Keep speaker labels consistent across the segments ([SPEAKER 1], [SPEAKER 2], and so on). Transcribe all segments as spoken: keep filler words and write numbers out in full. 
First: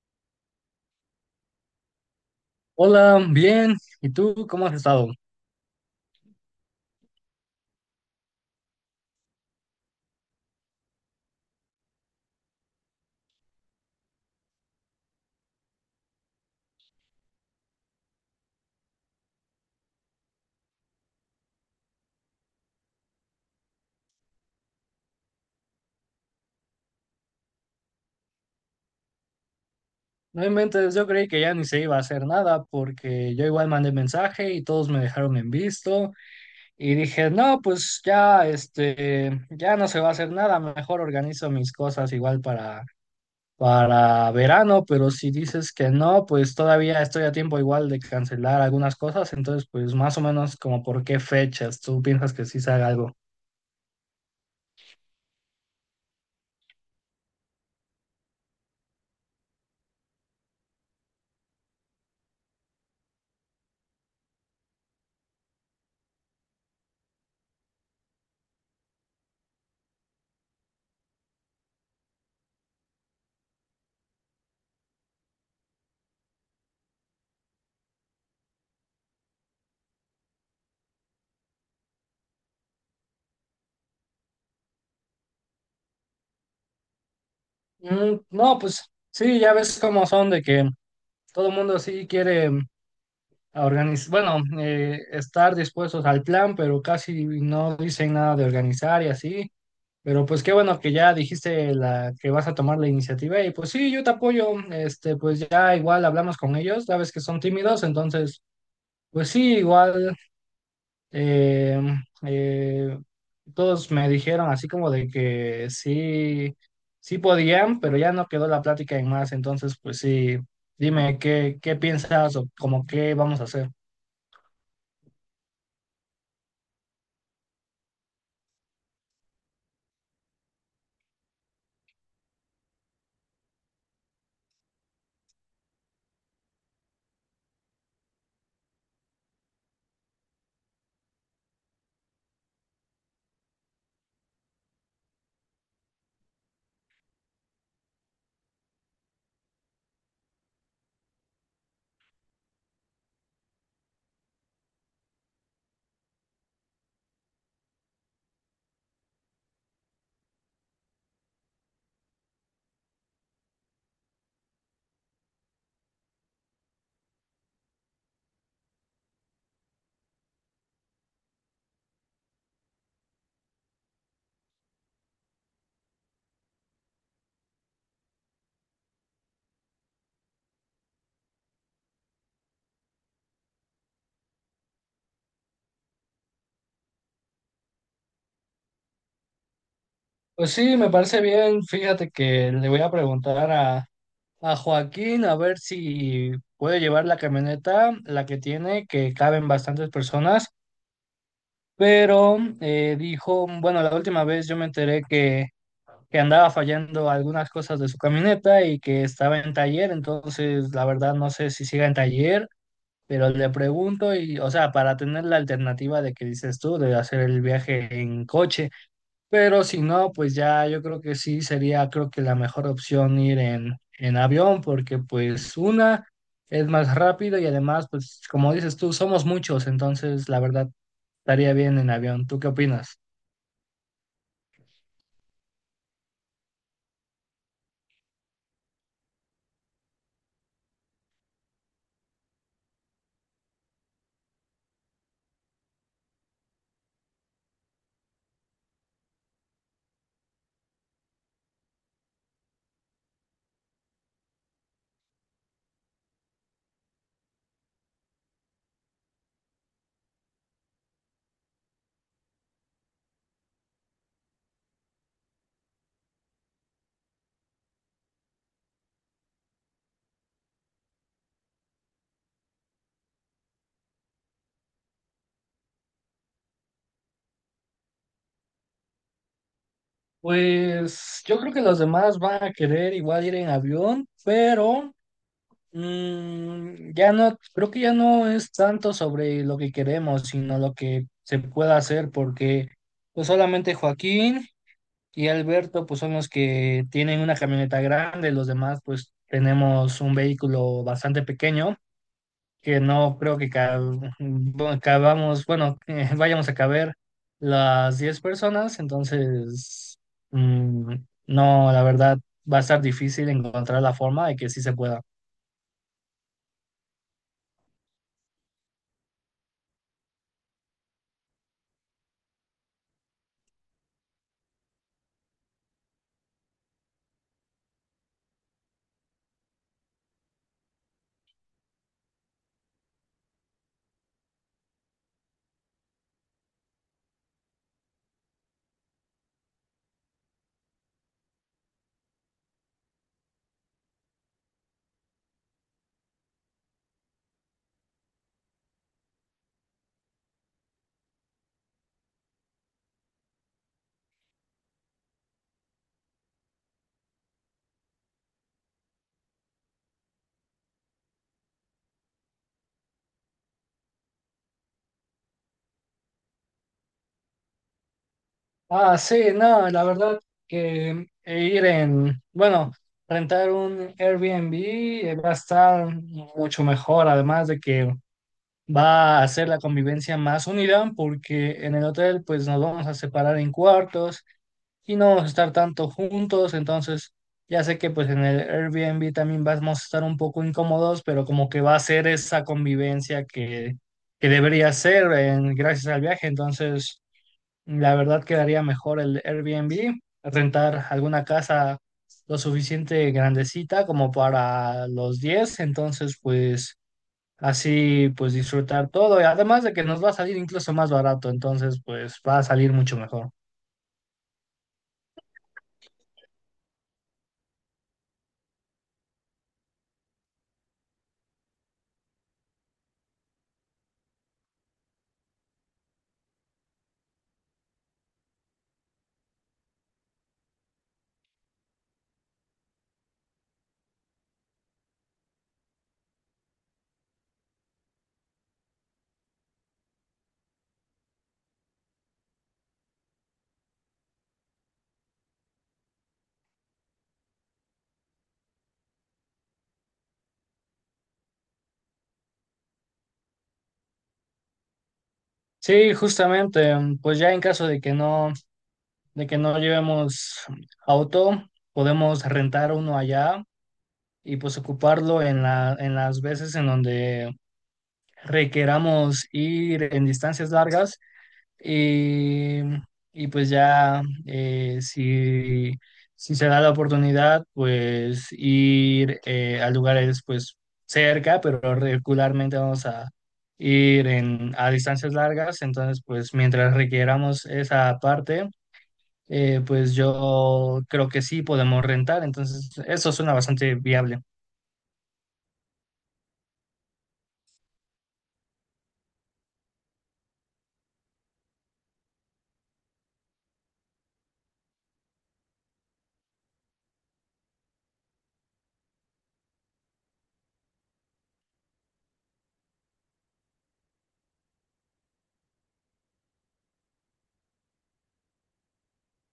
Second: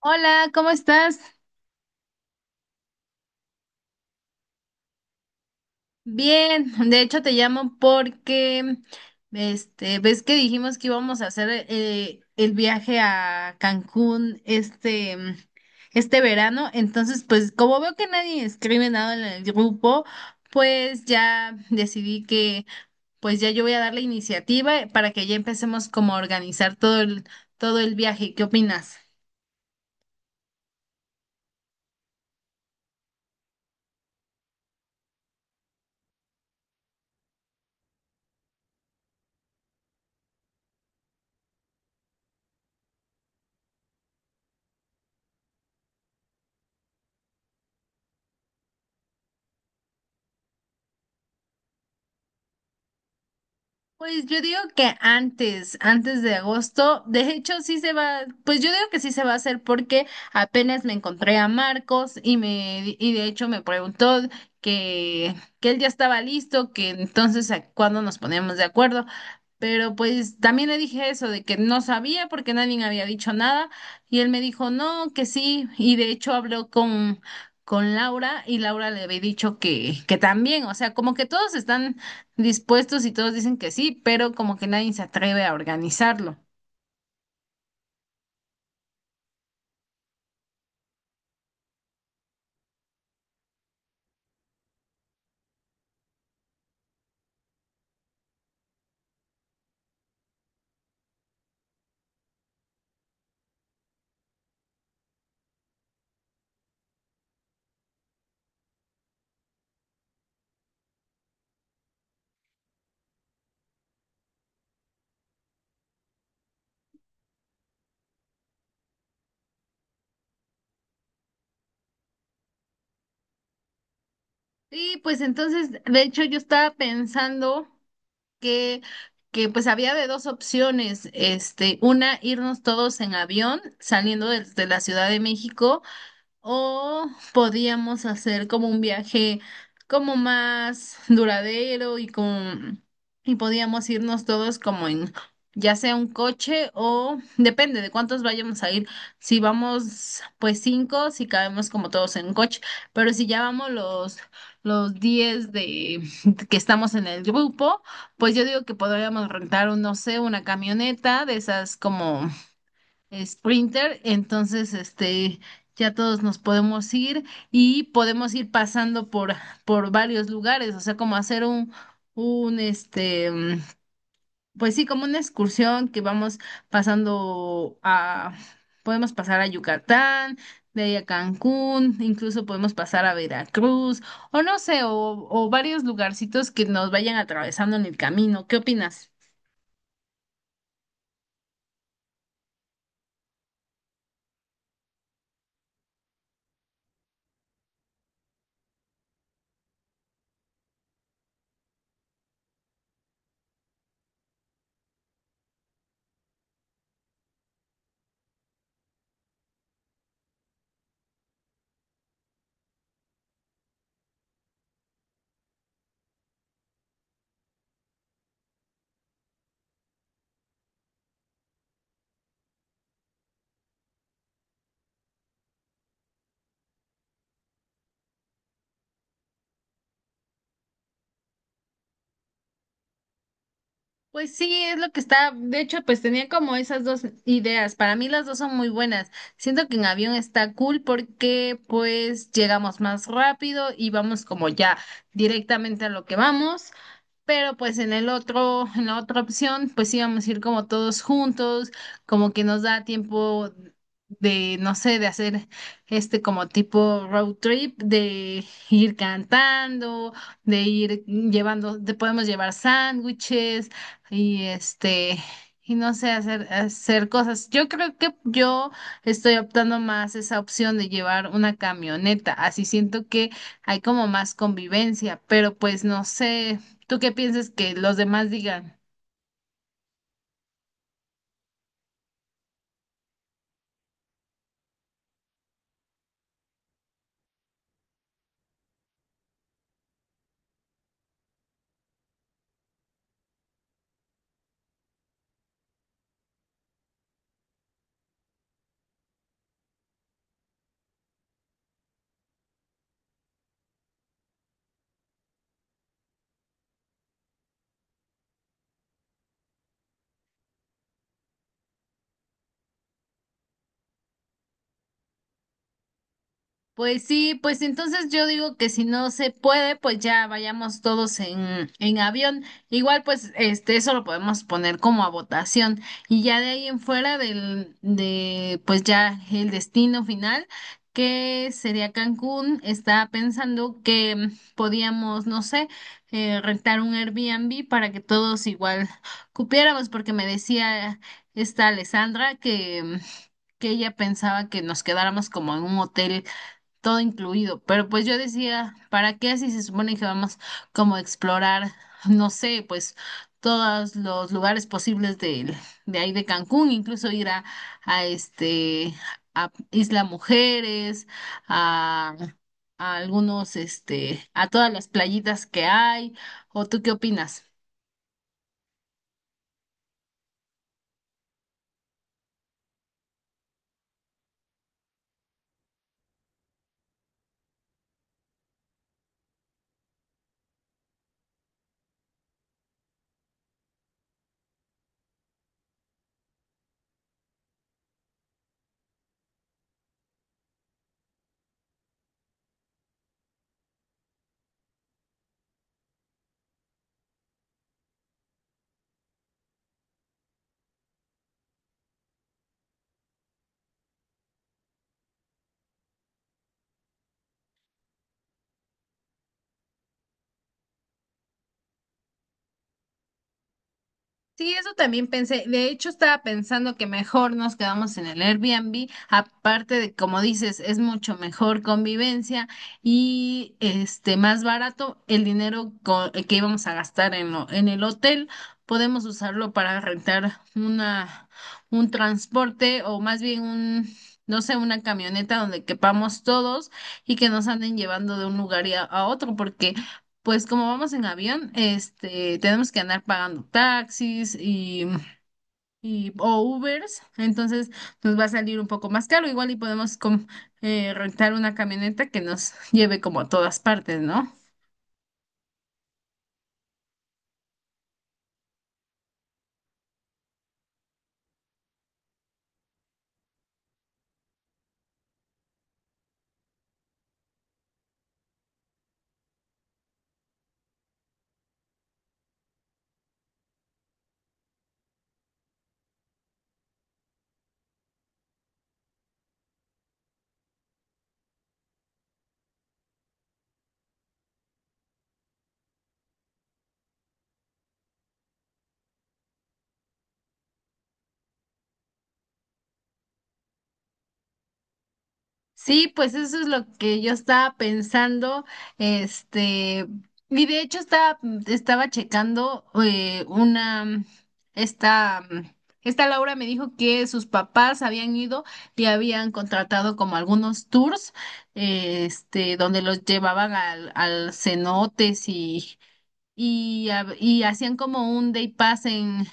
[SPEAKER 1] Hola, ¿cómo estás?
[SPEAKER 2] Hola, bien. ¿Y tú cómo has estado?
[SPEAKER 1] Bien, de hecho te llamo porque, este, ves que dijimos que íbamos a hacer eh, el viaje a Cancún este, mm, este verano, entonces pues como veo que nadie escribe nada en el grupo, pues ya decidí que pues ya yo voy a dar la iniciativa para que ya empecemos como a organizar todo el, todo el viaje. ¿Qué opinas?
[SPEAKER 2] No inventes, yo creí que ya ni se iba a hacer nada porque yo igual mandé mensaje y todos me dejaron en visto y dije, no, pues ya, este, ya no se va a hacer nada, mejor organizo mis cosas igual para, para verano, pero si dices que no, pues todavía estoy a tiempo igual de cancelar algunas cosas, entonces pues más o menos como por qué fechas tú piensas que sí se haga algo.
[SPEAKER 1] Pues yo digo que antes, antes de agosto, de hecho sí se va, pues yo digo que sí se va a hacer porque apenas me encontré a Marcos y me y de hecho me preguntó que que él ya estaba listo, que entonces a cuándo nos poníamos de acuerdo, pero pues también le dije eso de que no sabía porque nadie me había dicho nada y él me dijo no, que sí y de hecho habló con con Laura y Laura le había dicho que que también, o sea, como que todos están dispuestos y todos dicen que sí, pero como que nadie se atreve a organizarlo.
[SPEAKER 2] Mm, no, pues sí, ya ves cómo son de que todo el mundo sí quiere. A organiz- bueno, eh, estar dispuestos al plan, pero casi no dicen nada de organizar y así. Pero pues qué bueno que ya dijiste la que vas a tomar la iniciativa y pues sí, yo te apoyo. Este, pues ya igual hablamos con ellos, sabes que son tímidos, entonces pues sí, igual eh, eh, todos me dijeron así como de que sí, sí podían, pero ya no quedó la plática en más. Entonces pues sí, dime qué, qué piensas o como qué vamos a hacer.
[SPEAKER 1] Y pues entonces, de hecho, yo estaba pensando que, que pues había de dos opciones, este, una, irnos todos en avión saliendo de, de la Ciudad de México. O podíamos hacer como un viaje como más duradero y con y podíamos irnos todos como en ya sea un coche o depende de cuántos vayamos a ir. Si vamos pues cinco, si cabemos como todos en un coche, pero si ya vamos los los diez de que estamos en el grupo, pues yo digo que podríamos rentar un, no sé, una camioneta de esas como Sprinter, entonces este ya todos nos podemos ir y podemos ir pasando por por varios lugares, o sea, como hacer un un este mm, pues sí, como una excursión que vamos pasando a podemos pasar a Yucatán, de ahí a Cancún, incluso podemos pasar a Veracruz o no sé, o o varios lugarcitos que nos vayan atravesando en el camino. ¿Qué opinas?
[SPEAKER 2] Pues sí, me parece bien. Fíjate que le voy a preguntar a, a Joaquín a ver si puede llevar la camioneta, la que tiene, que caben bastantes personas, pero eh, dijo, bueno, la última vez yo me enteré que, que andaba fallando algunas cosas de su camioneta y que estaba en taller, entonces la verdad no sé si siga en taller, pero le pregunto y, o sea, para tener la alternativa de que dices tú, de hacer el viaje en coche. Pero si no, pues ya yo creo que sí sería, creo que la mejor opción ir en, en avión, porque pues una es más rápido y además, pues como dices tú, somos muchos, entonces la verdad estaría bien en avión. ¿Tú qué opinas?
[SPEAKER 1] Pues sí, es lo que está. De hecho, pues tenía como esas dos ideas. Para mí las dos son muy buenas. Siento que en avión está cool porque pues llegamos más rápido y vamos como ya directamente a lo que vamos. Pero pues en el otro, en la otra opción, pues íbamos a ir como todos juntos, como que nos da tiempo de, no sé, de hacer este como tipo road trip, de ir cantando, de ir llevando, te podemos llevar sándwiches y este, y no sé, hacer, hacer cosas. Yo creo que yo estoy optando más esa opción de llevar una camioneta, así siento que hay como más convivencia, pero pues no sé. ¿Tú qué piensas que los demás digan?
[SPEAKER 2] Pues yo creo que los demás van a querer igual ir en avión, pero mm, ya no, creo que ya no es tanto sobre lo que queremos, sino lo que se pueda hacer, porque pues solamente Joaquín. Y Alberto, pues son los que tienen una camioneta grande, los demás, pues tenemos un vehículo bastante pequeño, que no creo que ca- bueno, cabamos, bueno, eh, vayamos a caber las diez personas, entonces, mm, no, la verdad, va a estar difícil encontrar la forma de que sí se pueda.
[SPEAKER 1] Pues sí, pues entonces yo digo que si no se puede, pues ya vayamos todos en, en avión. Igual, pues, este, eso lo podemos poner como a votación. Y ya de ahí en fuera del, de, pues ya el destino final, que sería Cancún, estaba pensando que mm, podíamos, no sé, eh, rentar un Airbnb para que todos igual cupiéramos, porque me decía esta Alessandra que, mm, que ella pensaba que nos quedáramos como en un hotel todo incluido. Pero pues yo decía, ¿para qué si se supone que vamos como a explorar, no sé, pues todos los lugares posibles de, de ahí de Cancún, incluso ir a, a este a Isla Mujeres, a, a algunos, este, a todas las playitas que hay? ¿O tú qué opinas?
[SPEAKER 2] Ah, sí, no, la verdad que ir en, bueno, rentar un Airbnb eh, va a estar mucho mejor, además de que va a hacer la convivencia más unida porque en el hotel pues nos vamos a separar en cuartos y no vamos a estar tanto juntos, entonces ya sé que pues en el Airbnb también vamos a estar un poco incómodos, pero como que va a ser esa convivencia que, que debería ser en- gracias al viaje, entonces la verdad quedaría mejor el Airbnb, rentar alguna casa lo suficiente grandecita como para los diez entonces pues... Así pues disfrutar todo y además de que nos va a salir incluso más barato, entonces pues va a salir mucho mejor.
[SPEAKER 1] Sí, eso también pensé. De hecho, estaba pensando que mejor nos quedamos en el Airbnb. Aparte de, como dices, es mucho mejor convivencia y este más barato el dinero co- eh, que íbamos a gastar en lo- en el hotel. Podemos usarlo para rentar una un transporte o más bien un no sé, una camioneta donde quepamos todos y que nos anden llevando de un lugar y a a otro, porque pues como vamos en avión, este, tenemos que andar pagando taxis y, y o Ubers, entonces nos va a salir un poco más caro, igual y podemos com- eh, rentar una camioneta que nos lleve como a todas partes, ¿no?
[SPEAKER 2] Sí, justamente, mm, pues ya en caso de que no, de que no llevemos auto, podemos rentar uno allá y pues ocuparlo en la, en las veces en donde requeramos ir en distancias largas Y, y pues ya, eh, si, si se da la oportunidad, pues ir eh, a lugares pues cerca, pero regularmente vamos a ir en, a distancias largas. Entonces, pues mientras requieramos esa parte, eh, pues yo creo que sí podemos rentar. Entonces, eso suena bastante viable.
[SPEAKER 1] Sí, pues eso es lo que yo estaba pensando, este, y de hecho estaba, estaba checando eh, una, esta, esta Laura me dijo que sus papás habían ido y habían contratado como algunos tours, eh, este, donde los llevaban al, al cenotes y, y, ha- y hacían como un day pass en...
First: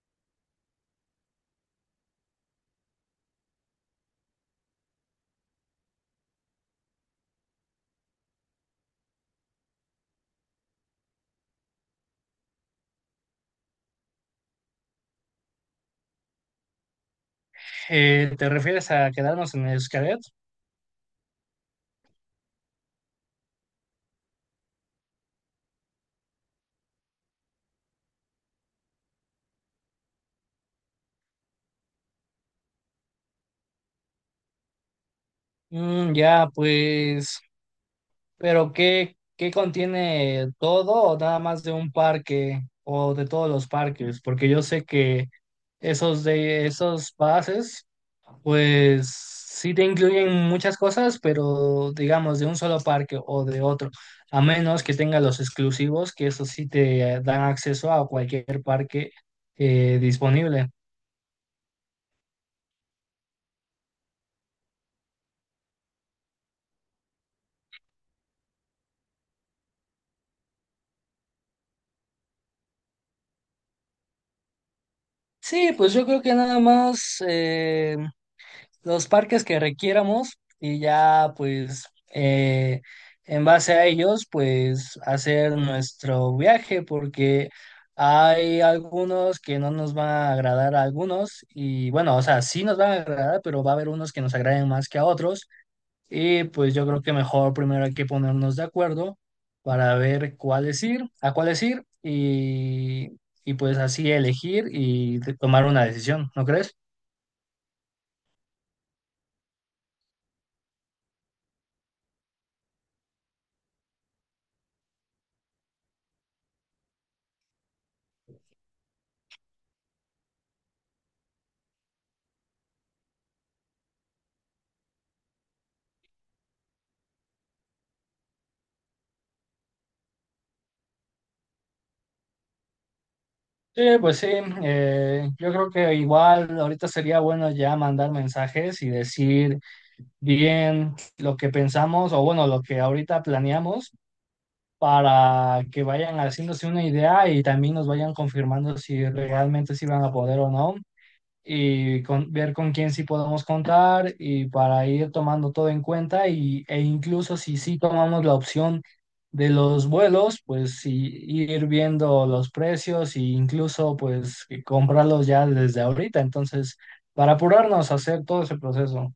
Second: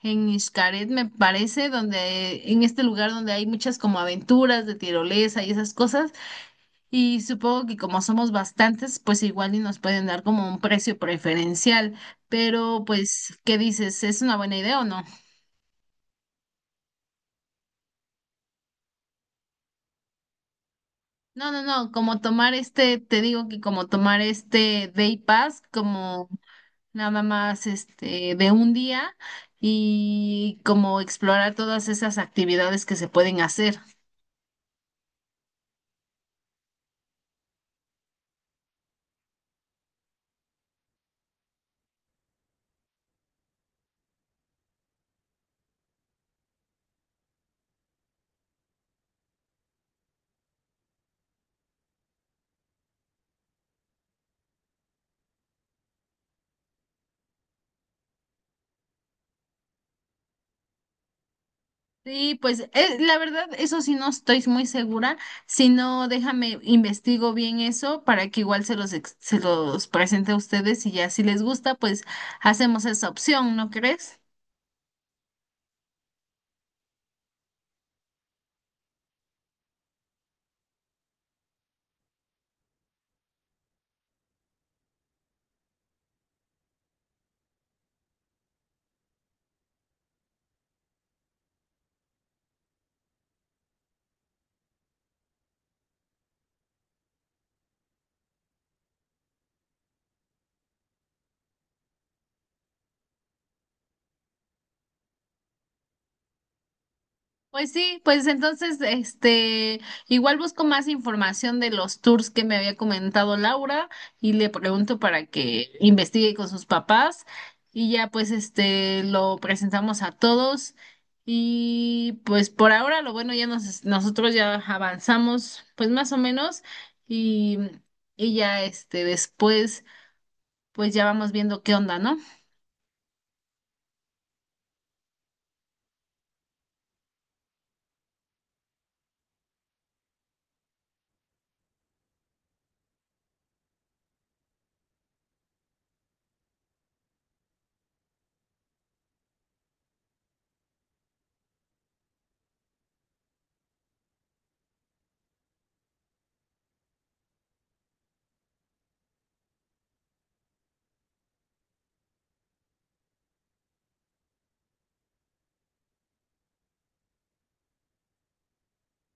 [SPEAKER 1] En Xcaret, me parece, donde en este lugar donde hay muchas como aventuras de tirolesa y esas cosas. Y supongo que como somos bastantes, pues igual y nos pueden dar como un precio preferencial, pero pues, ¿qué dices? ¿Es una buena idea o no?
[SPEAKER 2] Eh, ¿te refieres a quedarnos en Xcaret?
[SPEAKER 1] No, no, no, como tomar este, te digo que como tomar este Day Pass, como nada más este de un día y como explorar todas esas actividades que se pueden hacer.
[SPEAKER 2] Mm, ya, pues... Pero ¿qué, ¿qué contiene todo o nada más de un parque o de todos los parques? Porque yo sé que esos de esos pases, pues sí te incluyen muchas cosas, pero digamos de un solo parque o de otro, a menos que tenga los exclusivos, que eso sí te eh, dan acceso a cualquier parque eh, disponible.
[SPEAKER 1] Sí, pues eh, la verdad, eso sí no estoy muy segura. Si no, déjame investigo bien eso para que igual se los, ex- se los presente a ustedes y ya si les gusta, pues hacemos esa opción, ¿no crees?
[SPEAKER 2] Sí, pues yo creo que nada más los parques que requiéramos y ya pues eh, en base a ellos pues hacer nuestro viaje porque hay algunos que no nos van a agradar a algunos y bueno, o sea, sí nos van a agradar, pero va a haber unos que nos agraden más que a otros y pues yo creo que mejor primero hay que ponernos de acuerdo para ver cuáles ir, a cuáles ir y, y pues así elegir y tomar una decisión, ¿no crees?
[SPEAKER 1] Pues sí, pues entonces, este, igual busco más información de los tours que me había comentado Laura y le pregunto para que investigue con sus papás y ya pues este lo presentamos a todos y pues por ahora lo bueno ya nos, nosotros ya avanzamos pues más o menos y, y ya este después pues ya vamos viendo qué onda, ¿no?
[SPEAKER 2] Sí, pues sí, eh, yo creo que igual ahorita sería bueno ya mandar mensajes y decir bien lo que pensamos o bueno, lo que ahorita planeamos para que vayan haciéndose una idea y también nos vayan confirmando si realmente sí van a poder o no y con- ver con quién sí podemos contar y para ir tomando todo en cuenta y, e incluso si sí tomamos la opción de los vuelos, pues sí, ir viendo los precios e incluso pues que comprarlos ya desde ahorita. Entonces, para apurarnos a hacer todo ese proceso.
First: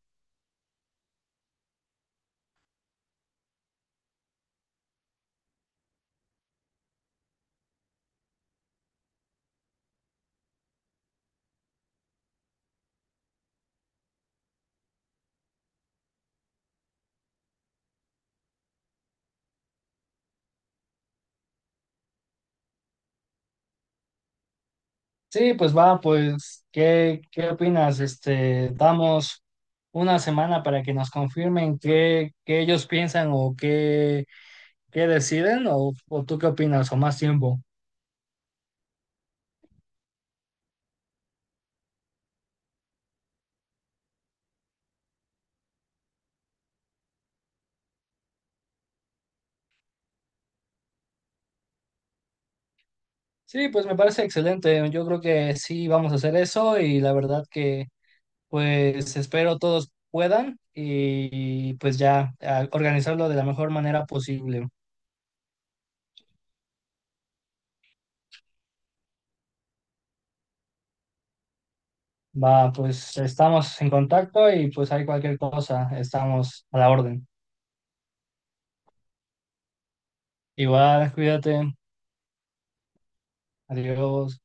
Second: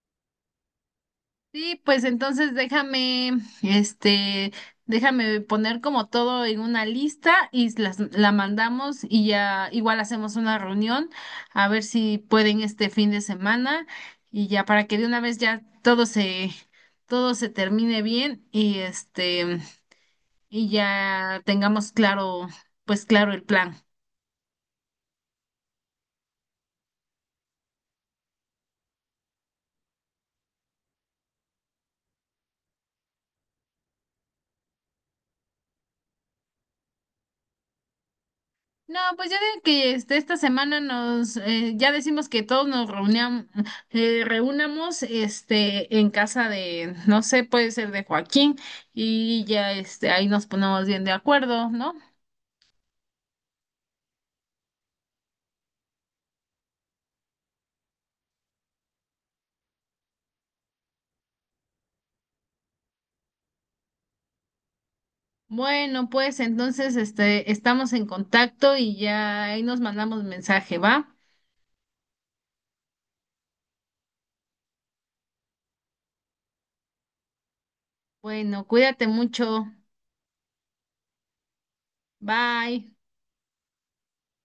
[SPEAKER 1] Sí, pues entonces déjame, este, déjame poner como todo en una lista y las, la mandamos y ya igual hacemos una reunión a ver si pueden este fin de semana y ya para que de una vez ya todo se, todo se termine bien y este, y ya tengamos claro, pues claro el plan.
[SPEAKER 2] Sí, pues va, pues, ¿qué, qué opinas? Este, damos una semana para que nos confirmen qué, qué ellos piensan o qué, qué deciden, o, o tú qué opinas, o más tiempo.
[SPEAKER 1] No, pues ya de que este, esta semana nos, eh, ya decimos que todos nos reuniam- eh, reunamos este, en casa de, no sé, puede ser de Joaquín y ya este, ahí nos ponemos bien de acuerdo, ¿no?
[SPEAKER 2] Sí, pues me parece excelente. Yo creo que sí vamos a hacer eso y la verdad que pues espero todos puedan y pues ya a- organizarlo de la mejor manera posible.
[SPEAKER 1] Bueno, pues entonces este, estamos en contacto y ya ahí nos mandamos mensaje, ¿va?
[SPEAKER 2] Va, pues estamos en contacto y pues hay cualquier cosa, estamos a la orden.
[SPEAKER 1] Bueno, cuídate mucho.
[SPEAKER 2] Igual, cuídate.
[SPEAKER 1] Bye.
[SPEAKER 2] Adiós.